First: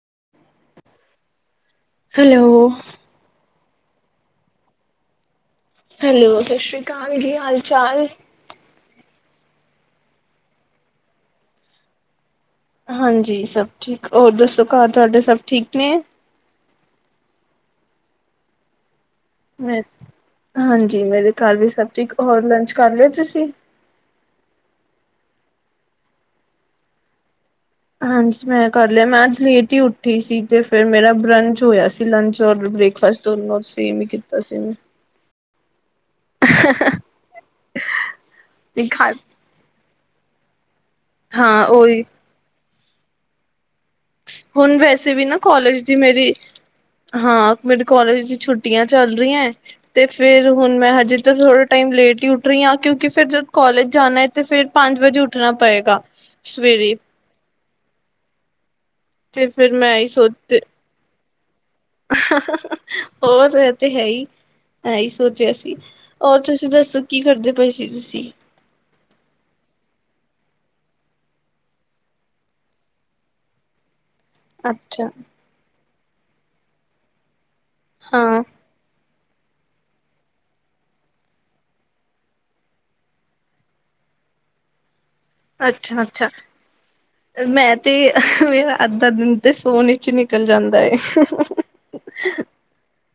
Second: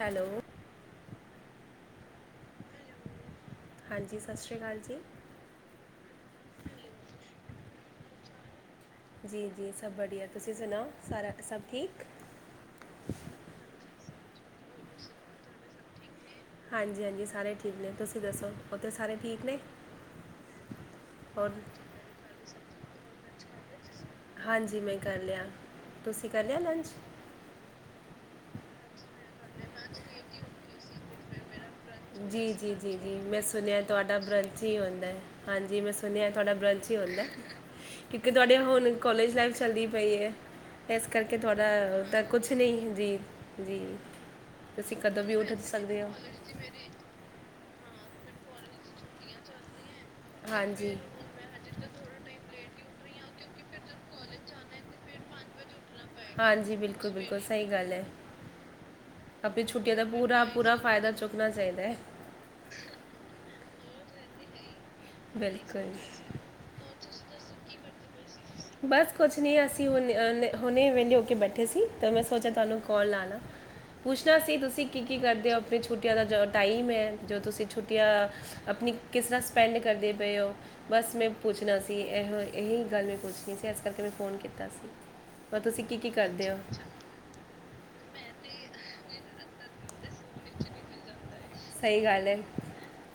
Hello hello ਹਾਂਜੀ, ਸਤਿ ਸ਼੍ਰੀ ਅਕਾਲ ਜੀ। ਹੈਲੋ, ਸਤਿ ਸ਼੍ਰੀ ਅਕਾਲ ਜੀ। ਕੀ ਹਾਲ -ਚਾਲ? ਜੀ- ਜੀ ਸਭ ਵਧੀਆ। ਤੁਸੀਂ ਸੁਣਾਓ ਸਾਰਾ ਸਭ ਠੀਕ ਹਾਂਜੀ ਸਭ ਠੀਕ, ਹੋਰ ਦੱਸੋ ਘਰ ਤੁਹਾਡੇ ਸਭ ਠੀਕ ਨੇ ਹਾਂਜੀ ਹਾਂਜੀ ਸਾਰੇ ਠੀਕ ਨੇ ਤੁਸੀਂ ਦੱਸੋ ਬਹੁਤੇ ਸਾਰੇ ਠੀਕ ਨੇ ਮ ਹਾਂਜੀ ਮੇਰੇ ਔਰ ਘਰ ਵੀ ਸਭ ਠੀਕ ਹੋਰ ਲੰਚ ਕਰ ਲਿਆ ਤੁਸੀਂ ਹਾਂਜੀ ਮੈਂ ਕਰ ਲਿਆ ਤੁਸੀਂ ਕਰ ਲਿਆ ਲੰਚ ਹਾਂਜੀ ਮੈਂ ਕਰ ਲਿਆ ਮੈਂ ਅੱਜ ਲੇਟ ਹੀ ਉੱਠੀ ਸੀ ਤੇ ਫਿਰ ਮੇਰਾ ਬਰੰਚ ਹੋਇਆ ਸੀ ਜੀ ਲੰਚ ਔਰ -ਜੀ, ਜੀ- ਜੀ ਬ੍ਰੇਕਫਾਸਟ ਮੈਂ ਦੋਨੋਂ ਸੁਣਿਆ ਸੇਮ ਹੀ ਤੁਹਾਡਾ ਕੀਤਾ ਸੀ ਬਰੰਚ ਮੈਂ ਹੀ ਹੁੰਦਾ ਹੈ ਹਾਂਜੀ ਮੈਂ ਸੁਣਿਆ ਤੁਹਾਡਾ ਬਰੰਚ ਹੀ ਹੁੰਦਾ, ਕਿਉਂਕਿ ਤੁਹਾਡੇ ਹੁਣ ਦਿਖਾ ਕੋਲਜ ਲਾਈਫ 'ਚ ਚੱਲਦੀ ਪਈ ਹੈ ਇਸ ਕਰਕੇ ਹਾਂ ਤੁਹਾਡਾ ਉਹੀ ਤਾਂ ਕੁਛ ਨਹੀਂ ਜੀ -ਜੀ ਹੁਣ ਤੁਸੀਂ ਵੈਸੇ ਕਦੋਂ ਵੀ ਨਾ, ਉੱਠ ਕਾਲਜ ਦੀ ਸਕਦੇ ਹੋ ਮੇਰੀ ਹਾਂ ਮੇਰੇ ਕਾਲਜ ਚ ਛੁੱਟੀਆਂ ਚੱਲ ਰਹੀਆਂ ਤੇ ਫਿਰ ਹੁਣ ਹਾਂਜੀ ਮੈਂ ਹਜੇ ਤਾਂ ਥੋੜ੍ਹਾ ਟਾਈਮ ਲੇਟ ਹੀ ਉੱਠ ਰਹੀ ਹਾਂ, ਕਿਉਂਕਿ ਫਿਰ ਜਦ ਕਾਲਜ ਜਾਣਾ ਹੈ ਤੇ ਫਿਰ ਪੰਜ ਵਜੇ ਉੱਠਣਾ ਪਏਗਾ ਹਾਂਜੀ, ਸਵੇਰੇ ਬਿਲਕੁਲ- ਬਿਲਕੁਲ ਸਹੀ ਗੱਲ ਹੈ। ਤੇ ਆਪਣੀ ਫਿਰ ਮੈਂ ਛੁੱਟੀਆਂ ਦਾ ਇਹੀ ਪੂਰਾ- ਸੋਚ ਪੂਰਾ ਫਾਇਦਾ ਚੁੱਕਣਾ ਚਾਹੀਦਾ ਹੈ ਹੋਰ ਤੇ ਹੈ ਹੀ ਐਹੀ ਸੋਚਿਆ ਸੀ। ਬਿਲਕੁਲ ਔਰ ਤੁਸੀਂ ਦੱਸੋ ਕੀ ਕਰਦੇ ਪਏ ਸੀ ਤੁਸੀਂ ਬਸ ਕੁਛ ਨਹੀ ਅਸੀਂ ਹੁ ਹੁਣੇ ਵੇਲੇ ਹੋ ਕੇ ਬੈਠੇ ਸੀ ਤੇ ਮੈਂ ਸੋਚਿਆ ਤੁਹਾਨੂੰ ਕਾਲ ਲਾਣਾ [unintelligible] ਪੁੱਛਣਾ ਸੀ ਤੁਸੀਂ ਕੀ ਅੱਛਾ ਕੀ ਕਰਦੇ ਓ ਆਪਣੀ ਛੁੱਟੀਆਂ ਦਾ ਜੋ ਟਾਈਮ ਐ ਜੋ ਤੁਸੀਂ ਛੁੱਟੀਆਂ ਹਾਂ ਆਪਣੀ ਕਿਸ ਤਰ੍ਹਾਂ ਸਪੈਂਡ ਕਰਦੇ ਪਏ ਹੋ ਬਸ ਮੈਂ ਪੁੱਛਣਾ ਸੀ ਇਹੋ ਇਹੀ ਗੱਲ ਮੈਂ ਪੁੱਛ ਨਹੀਂ ਸੀ ਇਸ ਕਰਕੇ ਮੈਂ ਫੋਨ ਕੀਤਾ ਸੀ ਬਸ ਤੁਸੀਂ ਕੀ ਅੱਛਾ ਕੀ ਅੱਛਾ ਕਰਦੇ ਹੋ ਮੈਂ ਤੇ ਮੇਰਾ ਅੱਧਾ ਦਿਨ ਤੇ ਸੋਨ ਵਿਚ ਨਿਕਲ ਜਾਂਦਾ ਸਹੀ ਗੱਲ ਹੈ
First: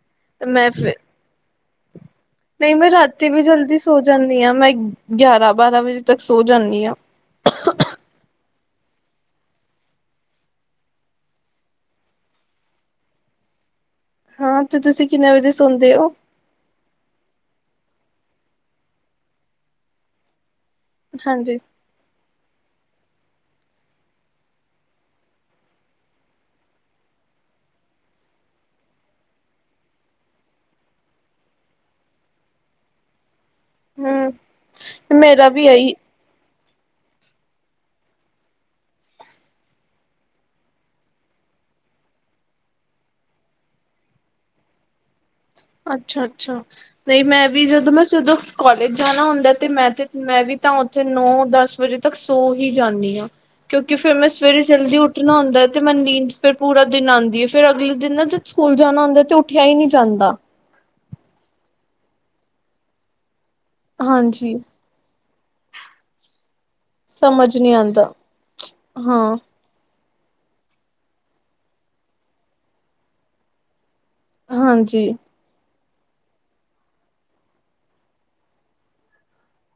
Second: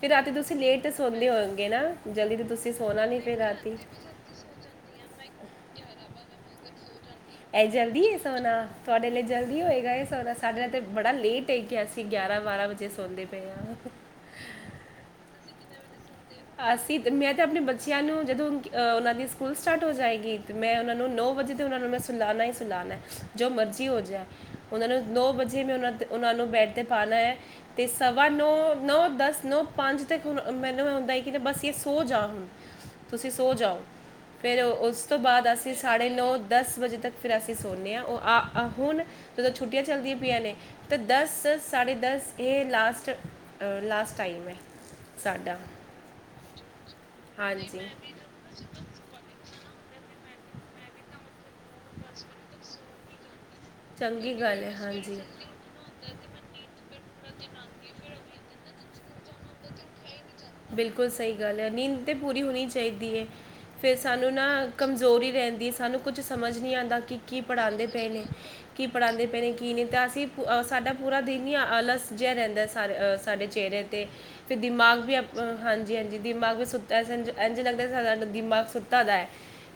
ਫਿਰ ਰਾਤੀ ਤੁਸੀਂ ਮੈਂ ਲੇਟ ਈ ਫਿਰ ਸੋਂਦੇ ਹੋਓਗੇ ਨਾ ਜਲਦੀ ਤੁਸੀਂ ਨਹੀਂ ਮੈਂ ਸੋਣਾ ਰਾਤੀ ਫਿਰ ਵੀ ਜਲਦੀ ਸੋ ਜਾਂਦੀ ਆਂ ਮੈਂ ਗਿਆਰਾਂ ਬਾਰਾਂ ਵਜੇ ਤੱਕ ਸੋ ਜਾਂਦੀ ਆਂ ਇਹ ਜਲਦੀ ਹੈ ਸੋਨਾ ਤੁਹਾਡੇ ਲਈ ਜਲਦੀ ਹੋਏਗਾ ਇਹ ਸੋਨਾ ਸਾਡੇ ਲਈ ਤੇ ਬੜਾ ਲੇਟ ਏ ਗਿਆ ਅਸੀਂ ਗਿਆਰਾਂ ਬਾਰਾਂ ਵਜੇ ਸੌਂਦੇ ਪਏ ਆਂ ਹਾਂ ਤੇ ਤੁਸੀਂ ਕਿੰਨੇ ਵਜੇ ਸੋਂਦੇ ਹੋ ਅਸੀਂ ਮੈਂ ਤਾਂ ਆਪਣੇ ਬੱਚਿਆਂ ਨੂੰ ਜਦੋਂ ਉਹਨਾਂ ਦੀ ਸਕੂਲ ਸਟਾਰਟ ਹੋ ਜਾਏਗੀ ਤੇ ਮੈਂ ਉਹਨਾਂ ਨੂੰ ਨੂੰ ਨੌ ਵਜੇ ਹਾਂਜੀ। ਤੋਂ ਉਹ ਨੂੰ ਮੈਂ ਸੁਲਾਉਣਾ ਹੀ ਸੁਲਾਉਣਾ ਜੋ ਮਰਜ਼ੀ ਹੋ ਜਾਏ ਉਹ ਨੂੰ ਦੋ ਵਜੇ ਮੈਂ ਉਹਨਾਂ ਤੇ ਉਹਨਾਂ ਨੂੰ ਬੈਡ ਤੇ ਪਾਣਾ ਏ ਤੇ ਸਵਾ ਨੌ ਨੌ ਦਸ ਨੌ ਪੰਜ ਤੱਕ ਹੁਣ ਮੈਨੂੰ ਹੁੰਦਾ ਠ ਬਸ ਇਹ ਸੋ ਜਾ ਹੁਣ ਤੁਸੀਂ ਸੋ ਜਾਓ ਹੂੰ ਫੇਿਰ ਉਸ ਤੋਂ ਮੇਰਾ ਬਾਅਦ ਵੀ ਅਸੀਂ ਇਹੀ ਸਾਢੇ ਨੌ ਦਸ ਵਜੇ ਤੱਕ ਫਿਰ ਅਸੀਂ ਸੌਂਨਦੇ ਹਾਂ ਉਹ ਆ ਹੁਣ ਜਦੋਂ ਛੁੱਟੀਆਂ ਚੱਲਦੀਆਂ ਪਈਆਂ ਨੇ ਤਾਂ ਦਸ ਸਾਡੇ ਦਸ ਇਹ ਲਾਸਟ ਲਾਸਟ ਟਾਈਮ ਏ ਸਾਡਾ ਅੱਛਾ ਅੱਛਾ ਨਹੀਂ ਤੇ ਮੈਂ ਵੀ ਹਾਂਜੀ। ਜਦੋਂ ਮੈਂ ਜਦੋਂ ਕਾਲਜ ਜਾਣਾ ਹੁੰਦਾ ਤੇ ਮੈਂ ਤੇ ਮੈਂ ਵੀ ਤਾਂ ਉੱਥੇ ਨੌ ਦਸ ਵਜੇ ਤੱਕ ਸੌ ਹੀ ਜਾਂਦੀ ਆਂ ਕਿਉਂਕਿ ਫੇਿਰ ਮੈਂ ਚੰਗੀ ਸਵੇਰੇ ਗੱਲ ਹੈ ਜਲਦੀ ਹਾਂਜੀ ਉੱਠਣਾ ਹੁੰਦਾ ਤੇ ਮੈਨੂ ਫਿਰ ਪੂਰਾ ਦਿਨ ਨੀਂਦ ਆਉਂਦੀ ਹੈ ਫੇਰ ਅਗਲੇ ਦਿਨ ਨਾ ਜਦ ਸਕੂਲ ਜਾਣਾ ਹੁੰਦਾ ਤੇ ਉੱਠਿਆ ਹੀ ਨਹੀਂ ਜਾਂਦਾ ਬਿਲਕੁਲ ਸਹੀ ਗੱਲ ਏ ਨੀਂਦ ਤਾਂ ਪੂਰੀ ਹੋਣੀ ਚਾਹੀਦੀ ਹੈ ਫਿਰ ਸਾਨੂੰ ਨਾ ਹਾਂਜੀ ਕਮਜ਼ੋਰੀ ਰਹਿੰਦੀ ਸਾਨੂੰ ਕੁਝ ਸਮਝ ਨਹੀਂ ਆਉਂਦਾ ਕਿ ਕੀ ਸਮਝ ਨਹੀਂ ਪੜ੍ਹਾਉਂਦੇ ਆਉਂਦਾ ਪਏ ਨੇ ਕੀ ਪੜ੍ਹਾਉਂਦੇ ਹਾਂ ਪਏ ਨੇ ਕੀ ਨਹੀਂ ਤਾਂ ਅਸੀਂ ਸਾਡਾ ਪੂਰਾ ਦਿਨ ਹੀ ਆਲਸ ਜਿਹਾ ਰਹਿੰਦਾ ਸਾਡੇ ਚਿਹਰੇ 'ਤੇ ਅਤੇ ਦਿਮਾਗ ਹਾਂਜੀ। ਵੀ ਆਪ ਹਾਂਜੀ ਹਾਂਜੀ ਦਿਮਾਗ ਵੀ ਸੁੱਤਾ ਇਝ ਲੱਗਦਾ ਦਿਮਾਗ ਸੁੱਤਾ ਦਾ ਹੈ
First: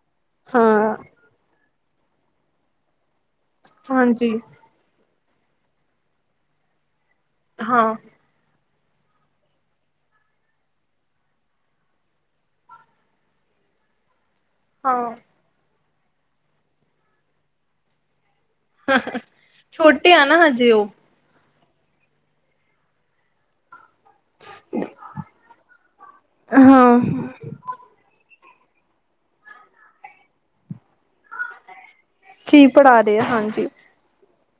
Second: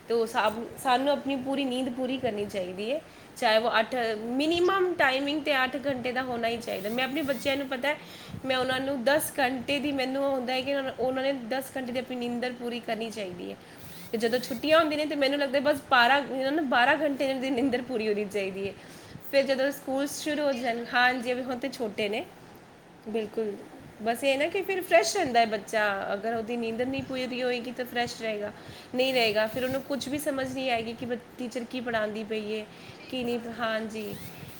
ਅਤੇ ਉਹ ਸ ਹਾਂ ਸਾਨੂੰ ਆਪਣੀ ਪੂਰੀ ਨੀਂਦ ਪੂਰੀ ਕਰਨੀ ਚਾਹੀਦੀ ਹੈ ਚਾਹੇ ਉਹ ਅੱਠ ਹਾਂਜੀ ਮਿਨੀਮਮ ਟਾਈਮਿੰਗ ਤੇ ਅੱਠ ਘੰਟੇ ਦਾ ਹੋਣਾ ਹੀ ਚਾਹੀਦਾ ਮੈਂ ਆਪਣੇ ਬੱਚਿਆਂ ਨੂੰ ਪਤਾ ਹਾਂ-ਹਾਂ ਮੈਂ ਉਹਨਾਂ ਨੂੰ ਦਸ ਘੰਟੇ ਦੀ ਮੈਨੂੰ ਹੈ ਕਿ ਉਹਨਾਂ ਨੇ ਦਸ ਘੰਟੇ ਦੀ ਆਪਣੀ ਨਿੰਂਦਰ ਪੂਰੀ ਕਰਨੀ ਚਾਹੀਦੀ ਹੈ ਤੇ ਜਦੋਂ ਛੁੱਟੀ ਟੁੀਆਂ ਹੁੰਦੀਆਂ ਨੇ ਅਤੇ ਮੈਨੂੰ ਲੱਗਦਾ ਬਸ ਬਾਰਾਂ ਇਹਨਾਂ ਨੂੰ ਬਾਰਾਂ ਘੰਟੇ ਇਹਨਾਂ ਦੀ ਨਿੰਦਰ ਪੂਰੀ ਹੋਣੀ ਚਾਹੀਦੀ ਹਏ। ਫ ਜਦੋਂ ਸਕੂਲ ਛੋਟੇ ਆ ਸ਼ੁਰੂ ਨਾ ਹੋ ਹਜੇ ਜਾਣ ਉਹ। ਹਾਂ ਜਿਵੇ ਛੋਟੇ ਨੇ ਬਿਲਕੁਲ ਬਸ ਇਹ ਨਾ ਕਿ ਫਿਰ ਫਰੈਸ਼ ਬੱਚਾ ਅਗਰ ਉਹਦੀ ਨੀਂਦ ਹਾਂ। ਨਹੀਂ ਪੂਜਰੀ ਹੋਏਗੀ ਤਾਂ ਫਰੈਸ਼ ਰਹੇਗਾ। ਨਹੀਂ ਰਹੇਗਾ ਫਿਰ ਉਹਨੂੰ ਕੁੱਝ ਵੀ ਸਮਝ ਨਹੀਂ ਆਏਗੀ ਕਿ ਟੀਚਰ ਕੀ ਪੜ੍ਹਾਉਂਦੀ। ਬਈਏ ਕੀ ਪੜ੍ਹਾ ਰਹੇ ਕਿ ਆ ਨਹੀਂ ਹਾਂਜੀ।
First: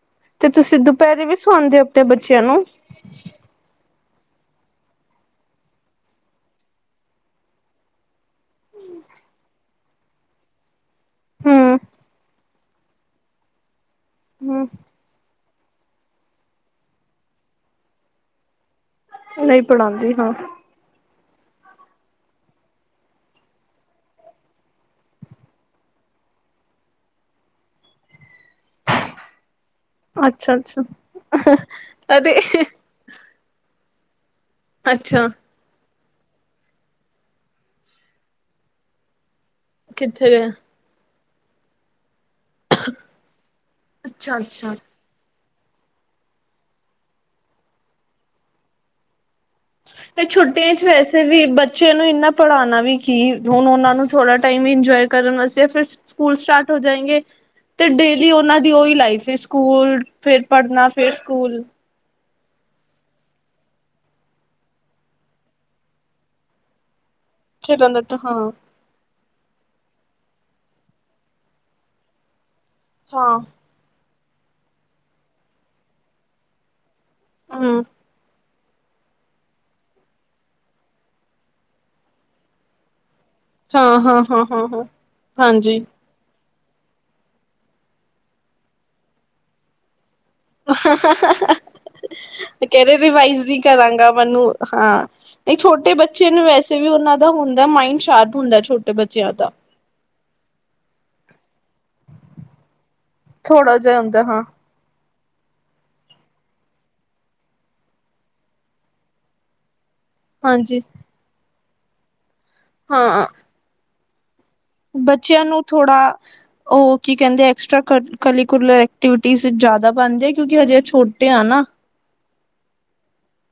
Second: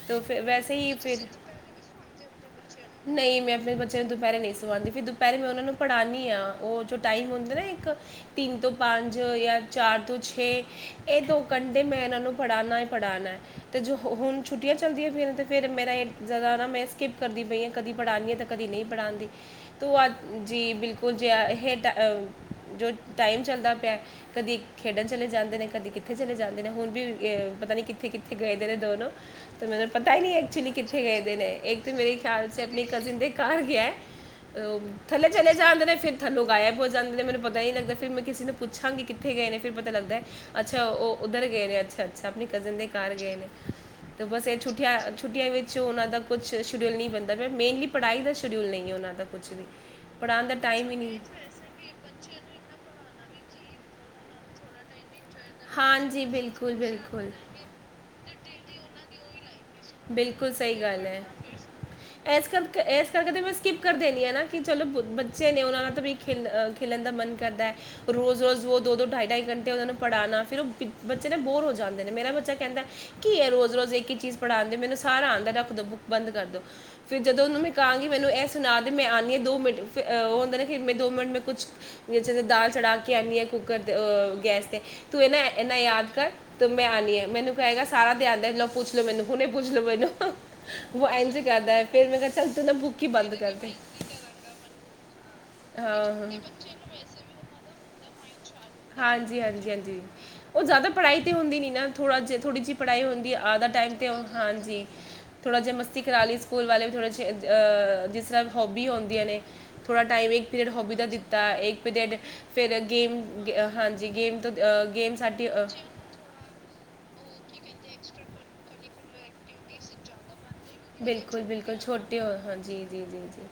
ਤਾਂ ਫਿਰ ਤੇ ਤੁਸੀਂ ਵੈਸੇ ਹੀ ਦੁਪਹਿਰੇ ਵੀ ਸਵਾਉਂਦੇ ਹੋ ਆਪਣੇ ਬੱਚਿਆਂ ਨੂੰ? ਨਹੀਂ ਮੈਂ ਆਪਣੇ ਬੱਚਿਆਂ ਨੂੰ ਦੁਪਹਿਰੇ ਨਹੀਂ ਸੁਲਾਨਦੀ ਫਿਰ ਪਹਿਲੇ ਮੈਂ ਉਹਨਾਂ ਨੂੰ ਪੜ੍ਹਾਉਂਦੀ ਹਾਂ ਉਹ ਜੋ ਟਾਈਮ ਹੁੰਦਾ ਨਾ ਇੱਕ ਤਿੰਨ ਤੋਂ ਪੰਜ ਜਾਂ ਚਾਰ ਤੋਂ ਛੇ ਇਹ ਦੋ ਹਮ ਘੰਟੇ ਮੈਂ ਇਹਨਾਂ ਨੂੰ ਪੜ੍ਹਾਉਣਾ ਈ ਪੜ੍ਹਾਉਣਾ। ਅਤੇ ਜੋ ਹੁਣ ਹਮ ਛੁੱਟੀਆਂ ਚੱਲਦੀਆਂ ਪਾਈਆਂ ਤਾਂ ਫਿਰ ਮੇਰਾ ਇਹ ਜ਼ਿਆਦਾ ਨਾ ਮੈਂ ਸਕਿੱਪ ਕਰਦੀ ਪਈ ਹਾਂ ਕਦੀ ਪੜਾਉਂਦੀਾਂ ਅਤੇ ਕਦੀ ਨਹੀਂ ਪੜ੍ਹਾਉਂਦੀ ਨਹੀਂ ਤੂੰ ਪੜ੍ਹਾਉਂਦੀ ਅੱਜ ਹਾਂ ਜੀ ਬਿਲਕੁਲ ਜੇ ਇਹ ਜੋ ਟਾਈਮ ਚੱਲਦਾ ਪਿਆ ਕਦੀ ਖੇਡਣ ਚਲੇ ਜਾਂਦੇ ਨੇ ਕਦੀ ਕਿੱਥੇ ਚਲੇ ਜਾਂਦੇ ਨੇ ਹੁਣ ਵੀ ਅ ਪਤਾ ਨੀ ਕਿੱਥੇ ਕਿੱਥੇ ਗਏ ਦੇ ਨੇ ਦੋਨੋ ਤੇ ਮੈਨੂੰ ਪਤਾ ਹੀ ਨਹੀਂ ਅੱਛਾ ਐਕਚੁਲੀ ਅੱਛਾ ਕਿੱਥੇ ਗਏਦੇ ਨੇ ਇੱਕ ਤਾਂ ਮੇਰੇ ਅਰੇ ਖਿਆਲ ਚ ਆਪਣੀ ਕਜ਼ਿਨ ਦੇ ਘਰ ਗਿਆ। ਅ ਅੱਛਾ ਥੱਲੇ ਚੱਲੇ ਜਾਂਦੇ ਨੇ ਫਿਰਥੱਲੋ ਗਾਇਬ ਹੁ ਜਾਂਦੇ ਨੇੈ ਮੈਨੂੰ ਪਤਾ ਨ ਲੱਗਦਾ ਫਿਰ ਮੈਂ ਪੁੱਛਾਂਗੀ ਕਿੱਥੇ ਗਏ ਨੇ। ਫਿਰ ਪਤਾ ਲੱਗਦਾ ਹੈ ਕਿੱਥੇ ਗਏ ਅੱਛਾ ਉਹ ਉੱਧਰ ਗਏ ਨੇ ਅੱਛਾ। ਅੱਛ ਆਪਣੀ ਕਜ਼ਨ ਦੇ ਘਰ ਗਏ ਨੇ ਤੇ ਅੱਛਾ ਬਸ ਇਹ ਅੱਛਾ ਛੁੱਟੀਆਂ ਛੁੱਟੀਆਂ ਵਿੱਚ ਵਿੱਚ ਉਹਨਾਂ ਦਾ ਕੁਛ ਸ਼ਡਿਊਲ ਨਹੀਂ ਬਣਦਾ ਮ ਮੇਨਲੀ ਪੜ੍ਹਾਈ ਦਾ ਸ਼ਡਿਊਲ ਨਹੀਂ ਉਹਨਾਂ ਦਾ ਕੁਛ ਵੀ। ਫ ਪੜ੍ਹਾਉਣ ਦਾ ਛੁੱਟੀਆਂ ਚ ਟਾਈਮ ਹੀ ਨਹੀਂ ਵੈਸੇ ਵੀ ਬੱਚਿਆਂ ਨੂੰ ਇੰਨਾ ਪੜ੍ਹਾਉਣਾ ਵੀ ਕੀ ਹੁਣ ਉਹਨਾਂ ਨੂੰ ਥੋੜਾ ਟਾਈਮ ਇੰਜੋਏ ਕਰਨ ਵਾਸਤੇ ੇ ਫਿਰ ਹਾਂਜੀ ਸਕੂਲ ਸਟਾਰਟ ਬਿਲਕੁਲ ਹੋ ਜਾਏਗੇ ਬਿਲਕੁਲ ਤੇ ਡੇਲੀ ਉਹਨਾਂ ਦੀ ਉਓਹੀ ਲਾਈਫ ਸਕੂਲ ਫਿਰ ਬਿਲਕੁਲ ਸਹੀ ਪੜ੍ਹਨਾ ਗੱਲ ਫਿਰ ਹੈ ਸਕੂਲ। ਇਸ ਕਰਕੇ ਇਸ ਕਰਕੇ ਤਾਂ ਮੈਂ ਸਕਿੱਪ ਕਰ ਦੇਣੀ ਹ ਨਾ ਕਿ ਚਲੋ ਬ ਬੱਚੇ ਨੇ ਉਹ ਨਾਲ ਤਾਂ ਵੀ ਖੇ ਖੇਲਣ ਦਾ ਮਨ ਕਰਦਾ ਹੈ ਹਾਂ ਰੋਜ਼ ਰੋਜ਼ ਹਾਂ ਵੋ ਦੋਢਾਈ ਢਾਈ ਘੰਟੇ ਉਹਨਾਂ ਨੂੰ ਪੜ੍ਹਾਣਾ ਫਿਰ ਉਹ ਬੱਚੇ ਨੇ ਬੋਰ ਹੋ ਜਾਂਦੇ ਨੇ ਮੇਰਾ ਬੱਚਾ ਕਹਿੰਦਾ ਕੀ ਰੋਜ਼ ਰੋਜ਼ ਇੱਕ ਹੀ ਚੀਜ਼ ਪੜ੍ਹਾਉਣਦੇ ਮਨੂੰ ਸਾਰਾ ਆਂਦਾ ਰੱਖ ਦੋ ਬੁੱਕ ਬੰਦ ਕਰਦੋ ਫਰ ਜਦੋਂ ਉਹਨੂ ਮੈ ਹਮ ਕਹਾਂਗੀ ਮੈਨੂੰ ਇਹ ਸੁਣਾ ਦੇ ਮੈਂ ਆਂਦੀ ਹਾਂ ਦੋ ਮਿੰਟ ਉਹ ਹੁੰਦਾ ਨਾ ਦੋ ਮਿੰਟ ਮੈਂ ਕੁਛ ਜਦੋਂ ਦਾਲ ਚੜਾ ਕੇ ਆਉਂਨੀ ਆ ਕੁੱਕਰ ਤੇ ਹਾਂ ਹਾਂ ਅਹ ਹਾਂ ਹਾਂ ਗੈਸ ਤੇ ਹਾਂ ਤੂੰ ਇਹ ਨਾ ਇਨਾ ਹਾਂਜੀ ਯਾਦ ਕਰ। ਤੇ ਮੈਂ ਆਂਨੀ ਹਾਂ ਮੈਨੂੰ ਕਹਿਗਾ ਸਾਰਾ ਤੇ ਆਂਦਾ ਹੈ ਉਹ ਪੁੱਛ ਲੋੋ ਮੈਨੂੰ ਹੁਣੇ ਪੁੱਛ ਲੋ ਮੈਨੂੰ। ਵ ਇਂਝ ਕਰਦਾ ਫੇਿਰ ਮੈਂ ਕਿਹਾ ਚੱਲ ਤੂੰ ਤੇ ਨਾ ਕਹਿ ਰਹੇ ਬੁੱਕ ਹੀ ਬਦ ਰਿਵਾਈਜ਼ ਕਰ ਨਹੀਂ ਦੇ। ਮੈਨੂੰ ਹਾਂ ਨਹੀਂ ਛੋਟੇ ਬੱਚੇ ਹਾਂ ਨੂੰ ਵੈਸੇ ਵੀ ਉਹਨਾਂ ਦਾ ਹੁੰਦਾ ਮਾਇੰਡ ਸ਼ਾਰਪ ਹੁੰਦਾ ਛੋ ਹਾਂਜੀ ਹਾਂਜੀ ਹਾਂਜੀ ਉਹ ਜ਼ਿਆਦਾ ਪੜ੍ਹਾਈ ਤੇ ਹੁੰਦੀ ਨੀ ਨਾ ਥੋੜਾ ਜਿਹਾ ਥੋੜ੍ਹੀ ਜਿਹੀ ਪੜ੍ਹਾਈ ਹੁੰਦੀ ਵੀ ਆਦਾ ਥੋੜਾ ਟਾਈਮ ਜਿਹਾ 'ਤੇ ਹੁੰਦਾ ਹਾਂ ਹਾਂਜੀ। ਥੋ੍ਹਾ ਜਿਹਾ ਮਸਤੀ ਕਰਾ ਲਈ ਸਕੂਲ ਵਾਲੇ ਵੀ ਥੋੜ੍ਹਾ ਜਹੇ ਜਿਸ ਤਰ੍ਹਾਂ ਹੌਬੀ ਆਹੁੰਦੀਆਂ ਨੇ ਥੋੜ੍ਹਾ ਟਾਈਮ ਇੱਕ ਪੀਰੀਅਡ ਹਾਂਜੀ ਹੋਬੀ ਦਾ ਦਿੱਤਾ ਇੱਕ ਪੀਰੀਅਡ ਫਿਰ ਗੇਮ ਹਾਂ ਹਾਂਜੀ ਗੇਮ ਤੋਂ ਗੇਮ ਬੱਚਿਆਂ ਸਾਡੀ ਨੂੰ ਅਹ, ਥੋੜ੍ਹਾ ਉਹ ਕੀ ਕਹਿੰਦੇ ਐਕਸਟਰਾ ਕਰੀਕੂਲਰ ਐਕਟੀਵਿਟੀਜ਼ ਜ਼ਿਆਦਾ ਬਣਦੇ ਆ ਕਿਉਂਕਿ ਹਜੇ ਛੋਟੇ ਬਿਲਕੁਲ ਆ ਨਾ ਬਿਲਕੁਲ ਛੋਟੇ ਹੋ ਹਾਂ ਜੀ ਜੀ ਜੀ ਜੀ।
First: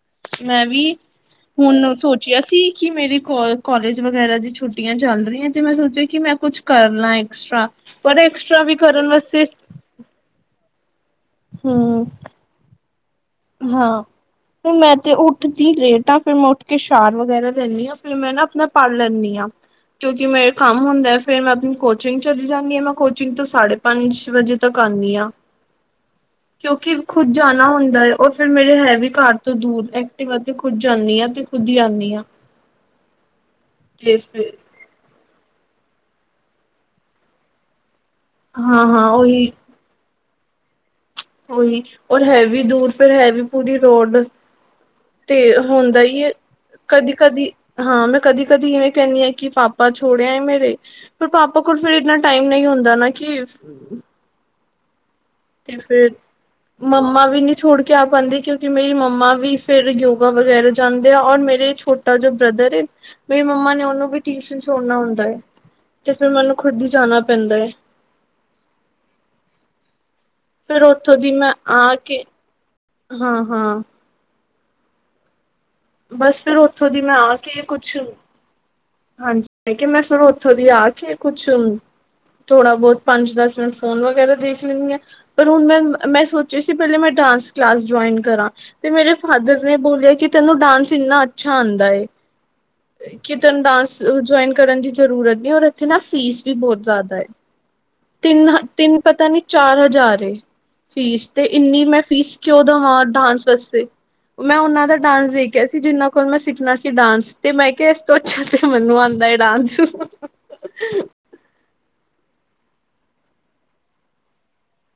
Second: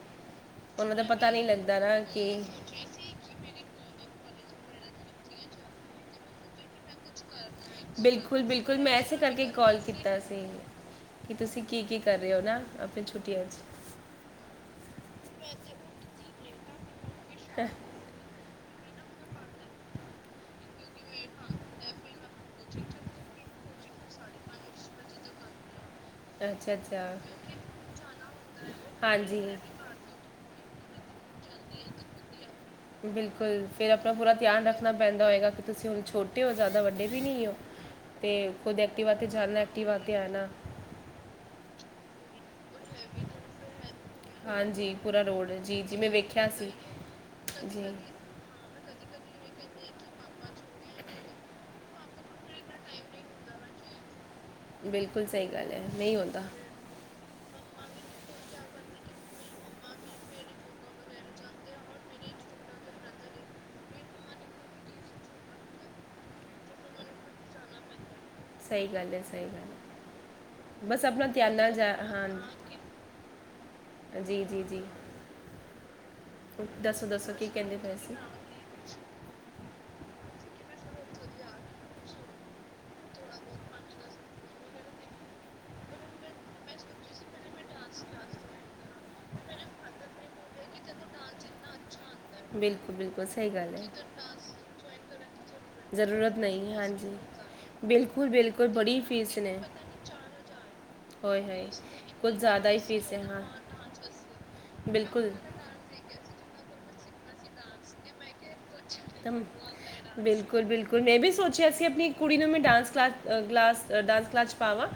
ਮੈਂ ਵੀ ਉਹਨਾਂ ਦਾ ਪਤਾ ਨਹੀਂ ਲੱਗਦਾ ਹੁਣ ਨਾ ਸੋਚਿਆ ਕਿ ਸੀ ਕਿ ਮੇਰੇ ਕੋਲ ਕਾਲਜ ਵਗੈਰਾ ਦੀ ਛੁੱਟੀਆਂ ਚੱਲ ਰਹੀ ਤੇ ਮੈਂ ਸੋਚਿਆ ਕਿ ਮੈਂ ਕੁਛ ਕਰ ਲਾਂ ਐਕਸਟਰਾ। ਪਰ ਬਿਲਕੁਲ ਐਕਸਟਰਾ ਵੀ ਬਿਲਕੁਲ ਮੈਂ ਕਰਨ ਇਸੇ ਵਾਸਤੇ ਕਰਕੇ ਕਾਲ ਕੀਤਾ ਸੀ ਕਿ ਤੁਸੀਂ ਕੀ ਕੀ ਹਮ ਕਰ। ਗਯੋ ਨਾ ਆਪਣੇ ਛੁਟੀਆਂ। ਹਾਂ ਫ ਮੈਂ ਤੇ ਉੱਠਦੀ ਰੇਟ ਆ ਫਿਰ ਮੈਂ ਉੱਠ ਕੇ ਸ਼ਾਰ ਵਗੈਰਾ ਲੈਂਦੀ ਹਾਂ। ਫ ਮੈਂ ਨਾ ਆਪਣਾ ਪੜ ਲੈਂਦੀ ਹਾਂ। ਕਿਉਂਕਿ ਮੇਰੇ ਕੰਮ ਹੁੰਦਾ ਹੈ ਫਿਰ ਮੈਂ ਆਪਣੀ ਕੋਚਿੰਗ ਚਲੀ ਜਾਂਦੀ ਹਾਂ ਮੈਂ ਕੋਚਿੰਗ ਤੋਂ ਸਾਡੇ ਪੰਜ ਵਜੇ ਤੱਕ ਆਉਂਦੀ ਹਾਂ ਅੱਛਾ ਕਿਉਂਕਿ ਅੱਛਾ ਖੁੱਦ ਜਾਣਾ ਹੁੰਦਾ ਹੈ। ਉਹ ਫਿਰ ਮੇਰੇ ਹੈ ਵੀ ਘਰ ਹਾਂਜੀ ਤੋਂ ਦੂਰ ਐਕਟਿਵ ਆ ਤੇ ਖੁਦ ਜਾਂਦੀ ਆਾਂ ਤੇ ਖੁਦ ਹੀ ਆਉਂਦੀ ਹਾਂ ਬਿਲਕੁਲ ਫੇਿਰ ਆਪਣਾ ਤੇ ਪੂਰਾ ਫਿਰ ਧਿਆਨ ਰੱਖ ਪੈਂਦਾ ਹੋਏਗਾ ਕਿ ਤੁਸੀਂ ਹੁਣ ਛੋਟੇ ਹੋ ਜ਼ਿਆਦਾ ਵੱਡੇ ਵੀ ਨਹੀਂ ਹੋ ਤੇ ਖੁਦ ਹਾਂ ਐਕਟੀ ਹਾਂ ਵਤੇ ਉਹੀ ਜਾਣਨਾ ਟੀ ਵਾ ਕੇ ਆ ਨਾ ਉਹੀ, ਔਰ ਹੈ ਵੀ ਦੂਰ, ਫਿਰ ਹੈ ਵੀ ਪੂਰੀ ਰੋਡ। ਹਾਂਜੀ ਪੂਰਾ ਤੇ ਰੋਡ ਜੀ ਜੀ ਹੋਂਦਾ ਮੈਂ ਈਏ, ਵੇਖਿਆ ਸੀ ਕਦੀ-ਕਦੀ ਜੀ ਹਾਂ, ਮੈਂ ਕਦੀ-ਕਦੀ ਇਵੇਂ ਕਹਿੰਨੀ ਆ ਕਿ, ਪਾਪਾ ਛੋੜਿਆਏ ਮੇਰੇ ਪਰ ਆਪਾ ਕੋਲ ਫਿਰ ਇੰਨਾ ਟਾਈਮ ਨਹੀਂ ਹੁੰਦਾ ਨਾ ਕਿ ਬਿਲਕੁਲ ਸਹੀ ਗੱਲ ਤੇ ਹੈ ਫਿਰ ਨਹੀਂ ਹੋਂਦਾ ਮੰਮਾ ਵੀ ਨਹੀਂ ਛੋੜ ਕੇ ਆ ਪਾਉਂਦੇ ਕਿਉਂਕਿ ਮੇਰੀ ਮੰਮਾ ਵੀ ਫੇਿਰ ਯੋਗਾ ਵਗੈਰਾ ਜਾਂਦੇ ਆ ਔਰ ਮੇਰੇ ਛੋਟ ਜੋ ਬ੍ਰਦਰ ਮੇਰੀ ਮੰਮਾ ਨੇ ਉਹਨੂੰ ਵੀ ਟਿਊਸ਼ਨ ਛੜਨਾ ਹੁੰਦਾ ਹੈ ਤੇ ਫੇਿਰ ਮੈਨੂੰ ਖੁਦ ਹੀ ਜਾਣਾ ਪੈਂਦਾ ਹੈ। ਸਹੀ ਗੱਲ ਹੈ ਸਹੀ ਗੱਲ ਹੈ। ਫਿਰ ਬਸ ਉੱਥੋਂ ਆਪਣਾ ਦੀ ਮੈਂ ਧਿਆਨ ਨਾਲ ਜਾ ਆ ਕੇ ਹਾਂ ਹਾਂ ਹਾਂ। ਜੀ ਜੀ ਜੀ। ਬਸ ਫੇਿਰ ਉੱਥੋਂ ਦੀ ਦੱਸੋ ਮੈਂ ਦੱਸੋ ਆ ਕੀ ਕੇ ਕਹਿੰਦੇ ਪਏ ਕੁਛ ਸੀ ਹਾਂਜੀ ਕਿ ਮੈਂ ਫਿਰ ਉੱਥੋਂ ਦੀ ਆ ਕੇ ਕੁਛ ਥੋੜਾ-ਬਹੁਤ, ਪੰਜ-ਦਸ ਮਿੰਟ ਫੋਨ ਵਗੈਰਾ ਦੇਖ ਲੈਂਨੀ ਆ। ਪਰ ਹੁਣ ਮੈਂ, ''ਮੈਂ ਸੋਚਿਆ ਸੀ, ਪਹਿਲੇ ਮੈਂ ਡਾਂਸ ਕਲਾਸ ਜੁਆਇਨ ਕਰਾਂ। ਫਿਰ ਮੇਰੇ ਫਾਦਰ ਨੇ ਬੋਲਿਆ ਕਿ, ਤੈਨੂੰ ਡਾਂਸ ਇੰਨਾ ਅੱਛਾ ਆਂਦਾ ਏ। ਬਿਲਕੁਲ-ਬਿਲਕੁਲ ਕਿ ਸਹੀ ਤੈਨੂੰ ਗੱਲ ਏ। ਡਾਂਸ ਜੁਆਇਨ ਕਰਨ ਦੀ ਜ਼ਰੂਰਤ ਨੀ ਔਰ ਇੱਥੇ ਨਾ ਜ਼ਰੂਰਤ ਫੀਸ ਵੀ ਨਹੀਂ ਹੈ, ਬਹੁਤ ਹਾਂਜੀ ਜ਼ਿਆਦਾ ਏ, ਬਿਲਕੁਲ ਬਿਲਕੁਲ ਬੜੀ ਤਿੰਨ-ਤਿੰਨ ਪਤਾ ਫੀਸ ਨੀ, ਨੇ ਚਾਰ-ਹਜ਼ਾਰ ਏ। ਫੀਸ ਹੋਏ ਤੇ, ਹੋਏ ਇੰਨੀ ਮੈਂ ਕੁਝ ਫੀਸ ਕਿਉਂ ਜ਼ਿਆਦਾ ਹੀ ਦੇਵਾਂ ਫੀਸ ਹੈ ਹਾਂ ਡਾਂਸ ਵਾਸਤੇ, ਮੈਂ ਉਹਨਾਂ ਦਾ ਡਾਂਸ ਦੇਖ ਕਿਆ ਸੀ ਜਿਨਾਂ ਕੋਲ ਮੈਂ ਸਿੱਖਣਾ ਸੀ ਡਾਂਸ, ਤੇ ਮੈਂ ਕਿਹਾ ਇਸ ਤੋਂ ਅੱਛਾ ਤੇ ਮੈਨੂੰ ਆਉਂਦਾ ਹੈ ਡਾਂਸ। ਬਿਲਕੁਲ-ਬਿਲਕੁਲ, ਮੈਂ ਵੀ ਸੋਚਿਆ ਸੀ ਆਪਣੀ ਇੱਕ ਕੁੜੀ ਨੂੰ ਮੈਂ dance class, glass, dance class 'ਚ ਪਾਵਾਂ।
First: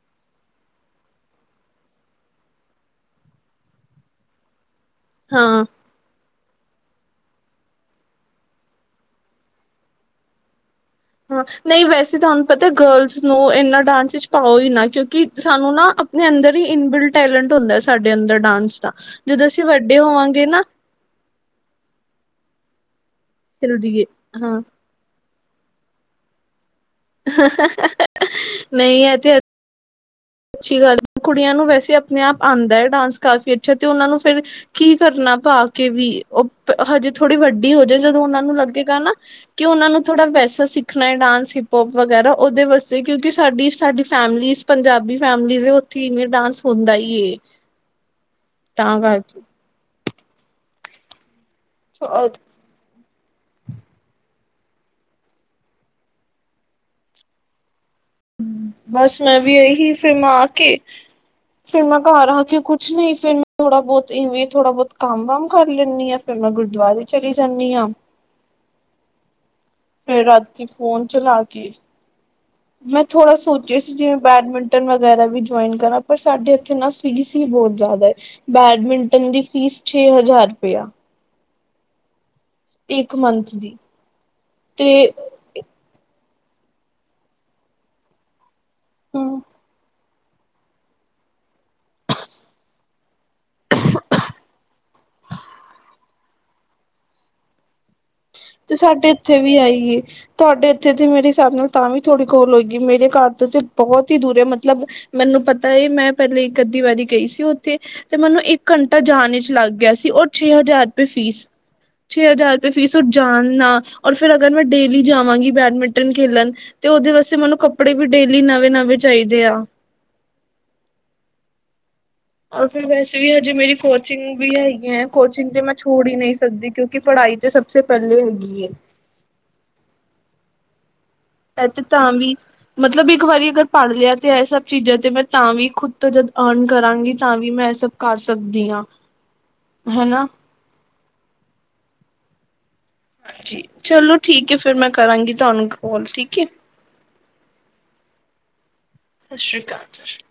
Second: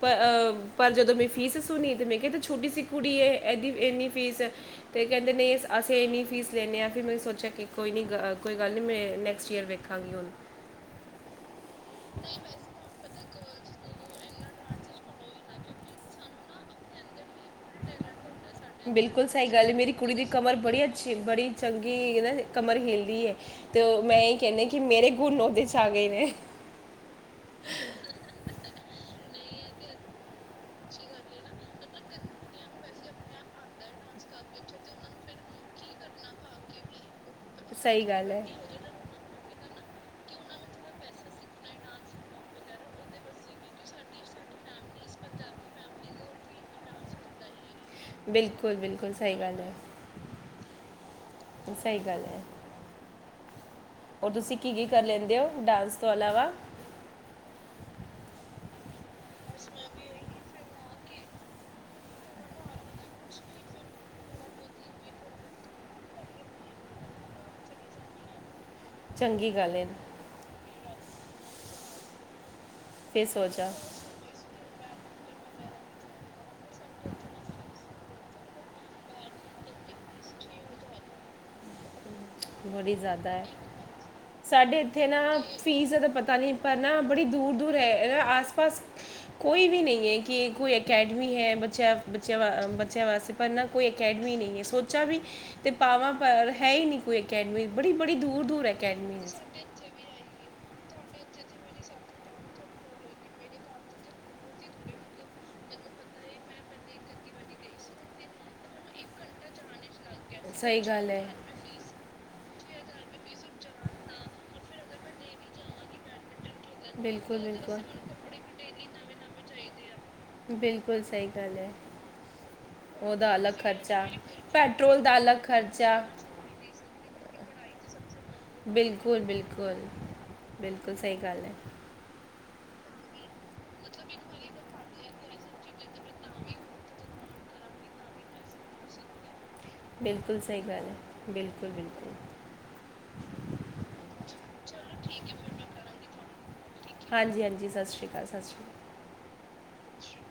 ਪ ਅ, ਪਰ ਜਦੋਂ ਮੈਂ ਫੀਸ ਸੁਣੀ ਤੇ, ਮੈਂ ਕਿਹਾ ਤੇ ਛੋਟੀ ਸੀ ਕੁੜੀ ਏ ਇਹਦੀ ਇੰਨੀ ਫੀਸ। ਅਤੇ ਕਹਿੰਦੇ ਹਾਂ ਨਹੀਂ, ਅਸੀਂ ਇਹੰਨੀ ਫੀਸ ਲੇਨੇ ਆਂ, ਫਿਰ ਮੈਂ ਸੋਚਿਆ ਕਿ ਕੋਈ ਨਹੀਂ, ਕੋਈ ਗੱਲ ਨਹੀਂ, ਮੈਂ ਨੈਕਸਟ ਈਅਰ ਵੇਖਾਂਗੀ ਹੁਣ। ਹਾਂ, ਨਹੀਂ ਵੈਸੇ ਤਾ ਹੁਨ ਪਤਾ ਗਰਲਸ ਨੋਂ ਇਨਾ ਡਾਂਸ ਵਿੱਚ ਪਾਓ ਹੀ ਨਾ ਕਿਉਂਕਿ, ਸਾਨੂੰ ਨਾ ਆਪਣੇ ਅੰਦਰ ਹੀ ਇਨਬਿਲਡ ਟੈਲੈਂਟ ਹੁੰਦਾ ਸਾਡੇ ਅੰਦਰ ਡਾਂਸ ਦਾ। ਬਿਲਕੁਲ ਜਦੋਂ ਸਹੀ ਅਸੀਂ ਗੱਲ ਹੈ ਮੇਰੀ ਵੱਡੇ ਕੁੜੀ ਦੀ ਹੋਵਾਂਗੇ ਕਮਰ ਨਾ ਬੜੀ ਬੜੀ ਚੰਗੀ ਨਾ ਕਮਰ ਹਿਲਦੀ ਏ, ਤੇ ਹਿਲਦੀ ਓਹ ਏ ਮੈਂ ਇਹੀ ਹਾਂ ਕਹਿਨੇ ਕੀ ਮੇਰੇ ਹੁਨ ਉਹਦੇ'ਚ ਆ ਗਏ ਨੇ। ਨਹੀਂ ਐ, ਤੇ ਅੱਛੀ ਗੱਲ, ਕੁੜੀਆਂ ਨੂੰ ਵੈਸੇ ਅਪਣੇ-ਆਪ ਆਂਦਾ ਏ ਡਾਂਸ ਕਾਫ਼ੀ ਅੱਛਾ, ਤੇ ਉਹਨਾਂ ਨੂੰ ਫਿਰ ਕੀ ਕਰਨਾ ਪਾਕੇ ਵੀ, ਉਹ ਹਜੇ ਥੋੜ੍ਹੀ ਵੱਡੀ ਹੋਜੇ, ਸਹੀ ਜਦੋਂ ਗੱਲ ਉਹਨਾਂ ਹੈ ਨੂੰ ਲੱਗੇਗਾ ਨਾ ਕਿ ਉਹਨਾਂ ਨੂੰ ਥੋੜ੍ਹਾ ਵੈਸਾ ਸਿੱਖਣਾ ਹੈ ਡਾਂਸ ਹਿਪ-ਹੌਪ ਵਗੈਰਾ ਉਹਦੇ ਵਾਸਤੇ, ਕਿਉਂਕਿ ਸਾਡੀ, ਸਾਡੀ ਫੈਮਲੀਜ਼ ਪੰਜਾਬੀ ਫੈਮਲੀਜ ਉੱਥੇ ਈਂਵੇ ਡਾਂਸ ਹੁੰਦਾ ਹੀਏ ਬਿਲਕੁਲ-ਬਿਲਕੁਲ ਸਹੀ ਗੱਲ ਐ। ਸਹੀ ਗੱਲ ਐ। ਔਰ ਤੁਸੀਂ ਕੀ-ਕੀ ਕਰ ਲੈਂਦੇ ਹੋ? ਡਾਂਸ ਤੋਂ ਇਲਾਵਾ ਹ ਬਸ ਮੈਂ ਵੀ ਇਹੀ, ਫਿਰ ਮੈਂ ਆਕੇ ਫਿਰ ਮੈਂ ਘਰ ਆਕੇ ਕੁੱਛ ਨਹੀਂ, ਫਿਰ ਮੈਂ ਥੋੜਾ-ਬਹੁਤ ਇਵੇਂ ਥੋੜਾ-ਬਹੁਤ, ਕੰਮ-ਵਮ ਕਰ ਲੈਂਨੀ ਆਂ। ਫਿਰ, ਮੈਂ ਗੁਰਦੁਆਰੇ ਚਲੀ ਜਾਂਨੀ ਆ। ਚੰਗੀ ਗੱਲ ਏ। ਰਾਤੀ ਫੋਨ ਚਲਾਕੇ, ਮੈਂ ਫਿਰ ਥੋੜਾ ਸੋਚਾ ਸੋਚਿਆ ਸੀ ਜਿਵੇਂ ਬੈਡਮਿੰਟ ਗੈਰਾ ਵੀ ਜੁਆਇਨ ਕਰਾਂ, ਪਰ ਸਾਡੇ ਇਥੇ ਨਾ ਫੀਸ ਈ ਬਹੁਤ ਜ਼ਿਆਦਾ ਏ। ਬੈਡਮਿੰਟਨ ਦੀ ਫੀਸ ਛੇ ਹਜ਼ਾਰ ਰੁਪਇਆ। ਬੜੀ ਇੱਕ ਜ਼ਿਆਦਾ ਐ, ਮੰਥ ਦੀ ਸਾਡੇ ਤੇ ਇੱਥੇ ਨਾ ਫੀਸ ਦਾ ਤਾਂ ਪਤਾ ਨਹੀਂ, ਪਰ ਨਾ ਬੜੀ ਦੂਰ-ਦੂਰ ਐ, ਆਸ ਪਸ ਕੋਈ ਵੀ ਨਹੀਂ ਏ, ਕਿ ਕੋਈ ਐਕ ਅਕੈਡਮੀ ਹੈ, ਬੱਚਿਆਂ, ਬੱਚਿਆਂ, ਬੱਚਿਆਂ ਵਾਸਤੇ ਪਰ ਨਾ ਕੋਈ ਅਕੈਡਮੀ ਨਹੀਂ ਏ, ਸੋਚਾ ਵੀ ਤੇ [unintelligible] ਹੈ ਹੀ ਨਹੀਂ ਕੋਈ ਅਕੈਡਮੀ ਬੜੀ ਬੜੀ ਦੂਰ ਦੂਰ ਤੇ ਸਾਡੇ ਅਕੈਡਮੀ ਹੈ ਇੱਥੇ ਵੀ ਆਈ ਏ। ਤੁਹਾਡੇ ਇੱਥੇ ਤੇ ਮੇਰੇ ਹਿਸਾਬ ਨਾਲ ਤਾਂ ਵੀ ਥੋੜੀ ਕੋਲ ਹੋਈਗੀ, ਮੇਰੇ ਘਰ ਤੇ ਤੇ ਬਹੁਤ ਹੀ ਦੂਰ ਹੈ, ਮਤਲਬ ਮੈਨੂੰ ਪਤਾ ਹੈ, ਮਤਲਬ ਮੈਂ ਪਹਿਲੇ ਇੱਕ-ਅੱਧੀ ਵਾਰੀ ਗਈ ਸੀ ਉੱਥੇ, ਤੇ ਮਨੂੰ ਇੱਕ ਘੰਟਾ ਜਾਣ ਵਿਚ ਲੱਗ ਗਿਆ ਸੀ। ਛੇ ਸੀ ਸਹੀ ਹਜ਼ਾਰ ਰੁਪਏ ਗੱਲ ਹੈ ਘਰ ਫੀਸ, ਛੇ ਹਜ਼ਾਰ ਰੁਪਏ ਫੀਸ। ਉਹ ਜਾਣਨਾ ਔਰ ਫਿਰ ਅਗਰ ਮੈਂ ਡੇਲੀ ਜਾਵਾਂਗੀ ਬੈਡਮਿੰਟਨ ਖੇਲਣ, ਤੇ ਉਹਦੇ ਵਾਸਤੇ ਬਿਲਕੁਲ ਮਨੂੰ ਬਿਲਕੁਲ ਕੱਪੜੇ ਵੀ ਡੇਲੀ ਨਵੇਂ-ਨਵੇਂ ਚਾਹੀਦੇ ਆ। ਬਿਲਕੁਲ ਸਹੀ ਗੱਲ ਐ। ਔਰ ਫਿਰ ਵੈਸੇ ਵੀ ਹਜੇ ਮੇਰੀ ਕੋਚਿੰਗ ਵੀ ਪੈਟਰੋਲ ਹੈਗੀਆਂ, ਦਾ ਅਲੱਗ ਕੋਚਿੰਗ ਤੇ ਮੈਂ ਖਰਚਾ ਛੋੜ ਹੀ ਨਹੀਂ ਸਕਦੀ ਕਿਉਂਕਿ ਪੜ੍ਹਾਈ'ਚ ਸਭਸੇ ਪਹਿਲੇ ਹੋਗੀ। ਬਿਲਕੁਲ ਬਿਲਕੁਲ ਬਿਲਕੁਲ ਸਹੀ ਗੱਲ ਹੈ ਤੇ ਤਾਂ ਵੀ ਮਤਲਬ ਇੱਕ ਵਾਰੀ ਅਗਰ ਪੜ੍ਹ ਲਿਆ ਤੇ ਸਭ ਚੀਜ਼ਾਂ ਤੇ ਮੈਂ ਤਾਂ ਵੀ ਖੁਦ ਤੋਂ ਜਦ ਅਰਨ ਕਰਾਂਗੀ ਤਾਂ ਵੀ ਮੈਂ ਇਹ ਸਭ ਕਰ ਸਕਦੀ ਆ। ਬਿਲਕੁਲ ਸਹੀ ਗੱਲ ਏ ਬਿਲਕੁਲ, ਬਿਲਕੁਲ। ਜੀ ਚਲੋ ਠੀਕ ਹੈ। ਫੇਰ ਮੈਂ ਕਰਾਂਗੀ ਤੁਹਾਨੂੰ ਕਲ ਠੀਕ ਹੈ ਹਾਂਜੀ, ਹਾਂਜੀ ਜ ਸਤਿ ਸ਼੍ਰ ਅਕਾਲ ਤਿ ਸ਼੍ਰ ਅਕਾਲ ਸਤਿ੍ਰੀ ਅਕਾਲਤਿ ਸ਼੍ਰ ਅਕਾਲ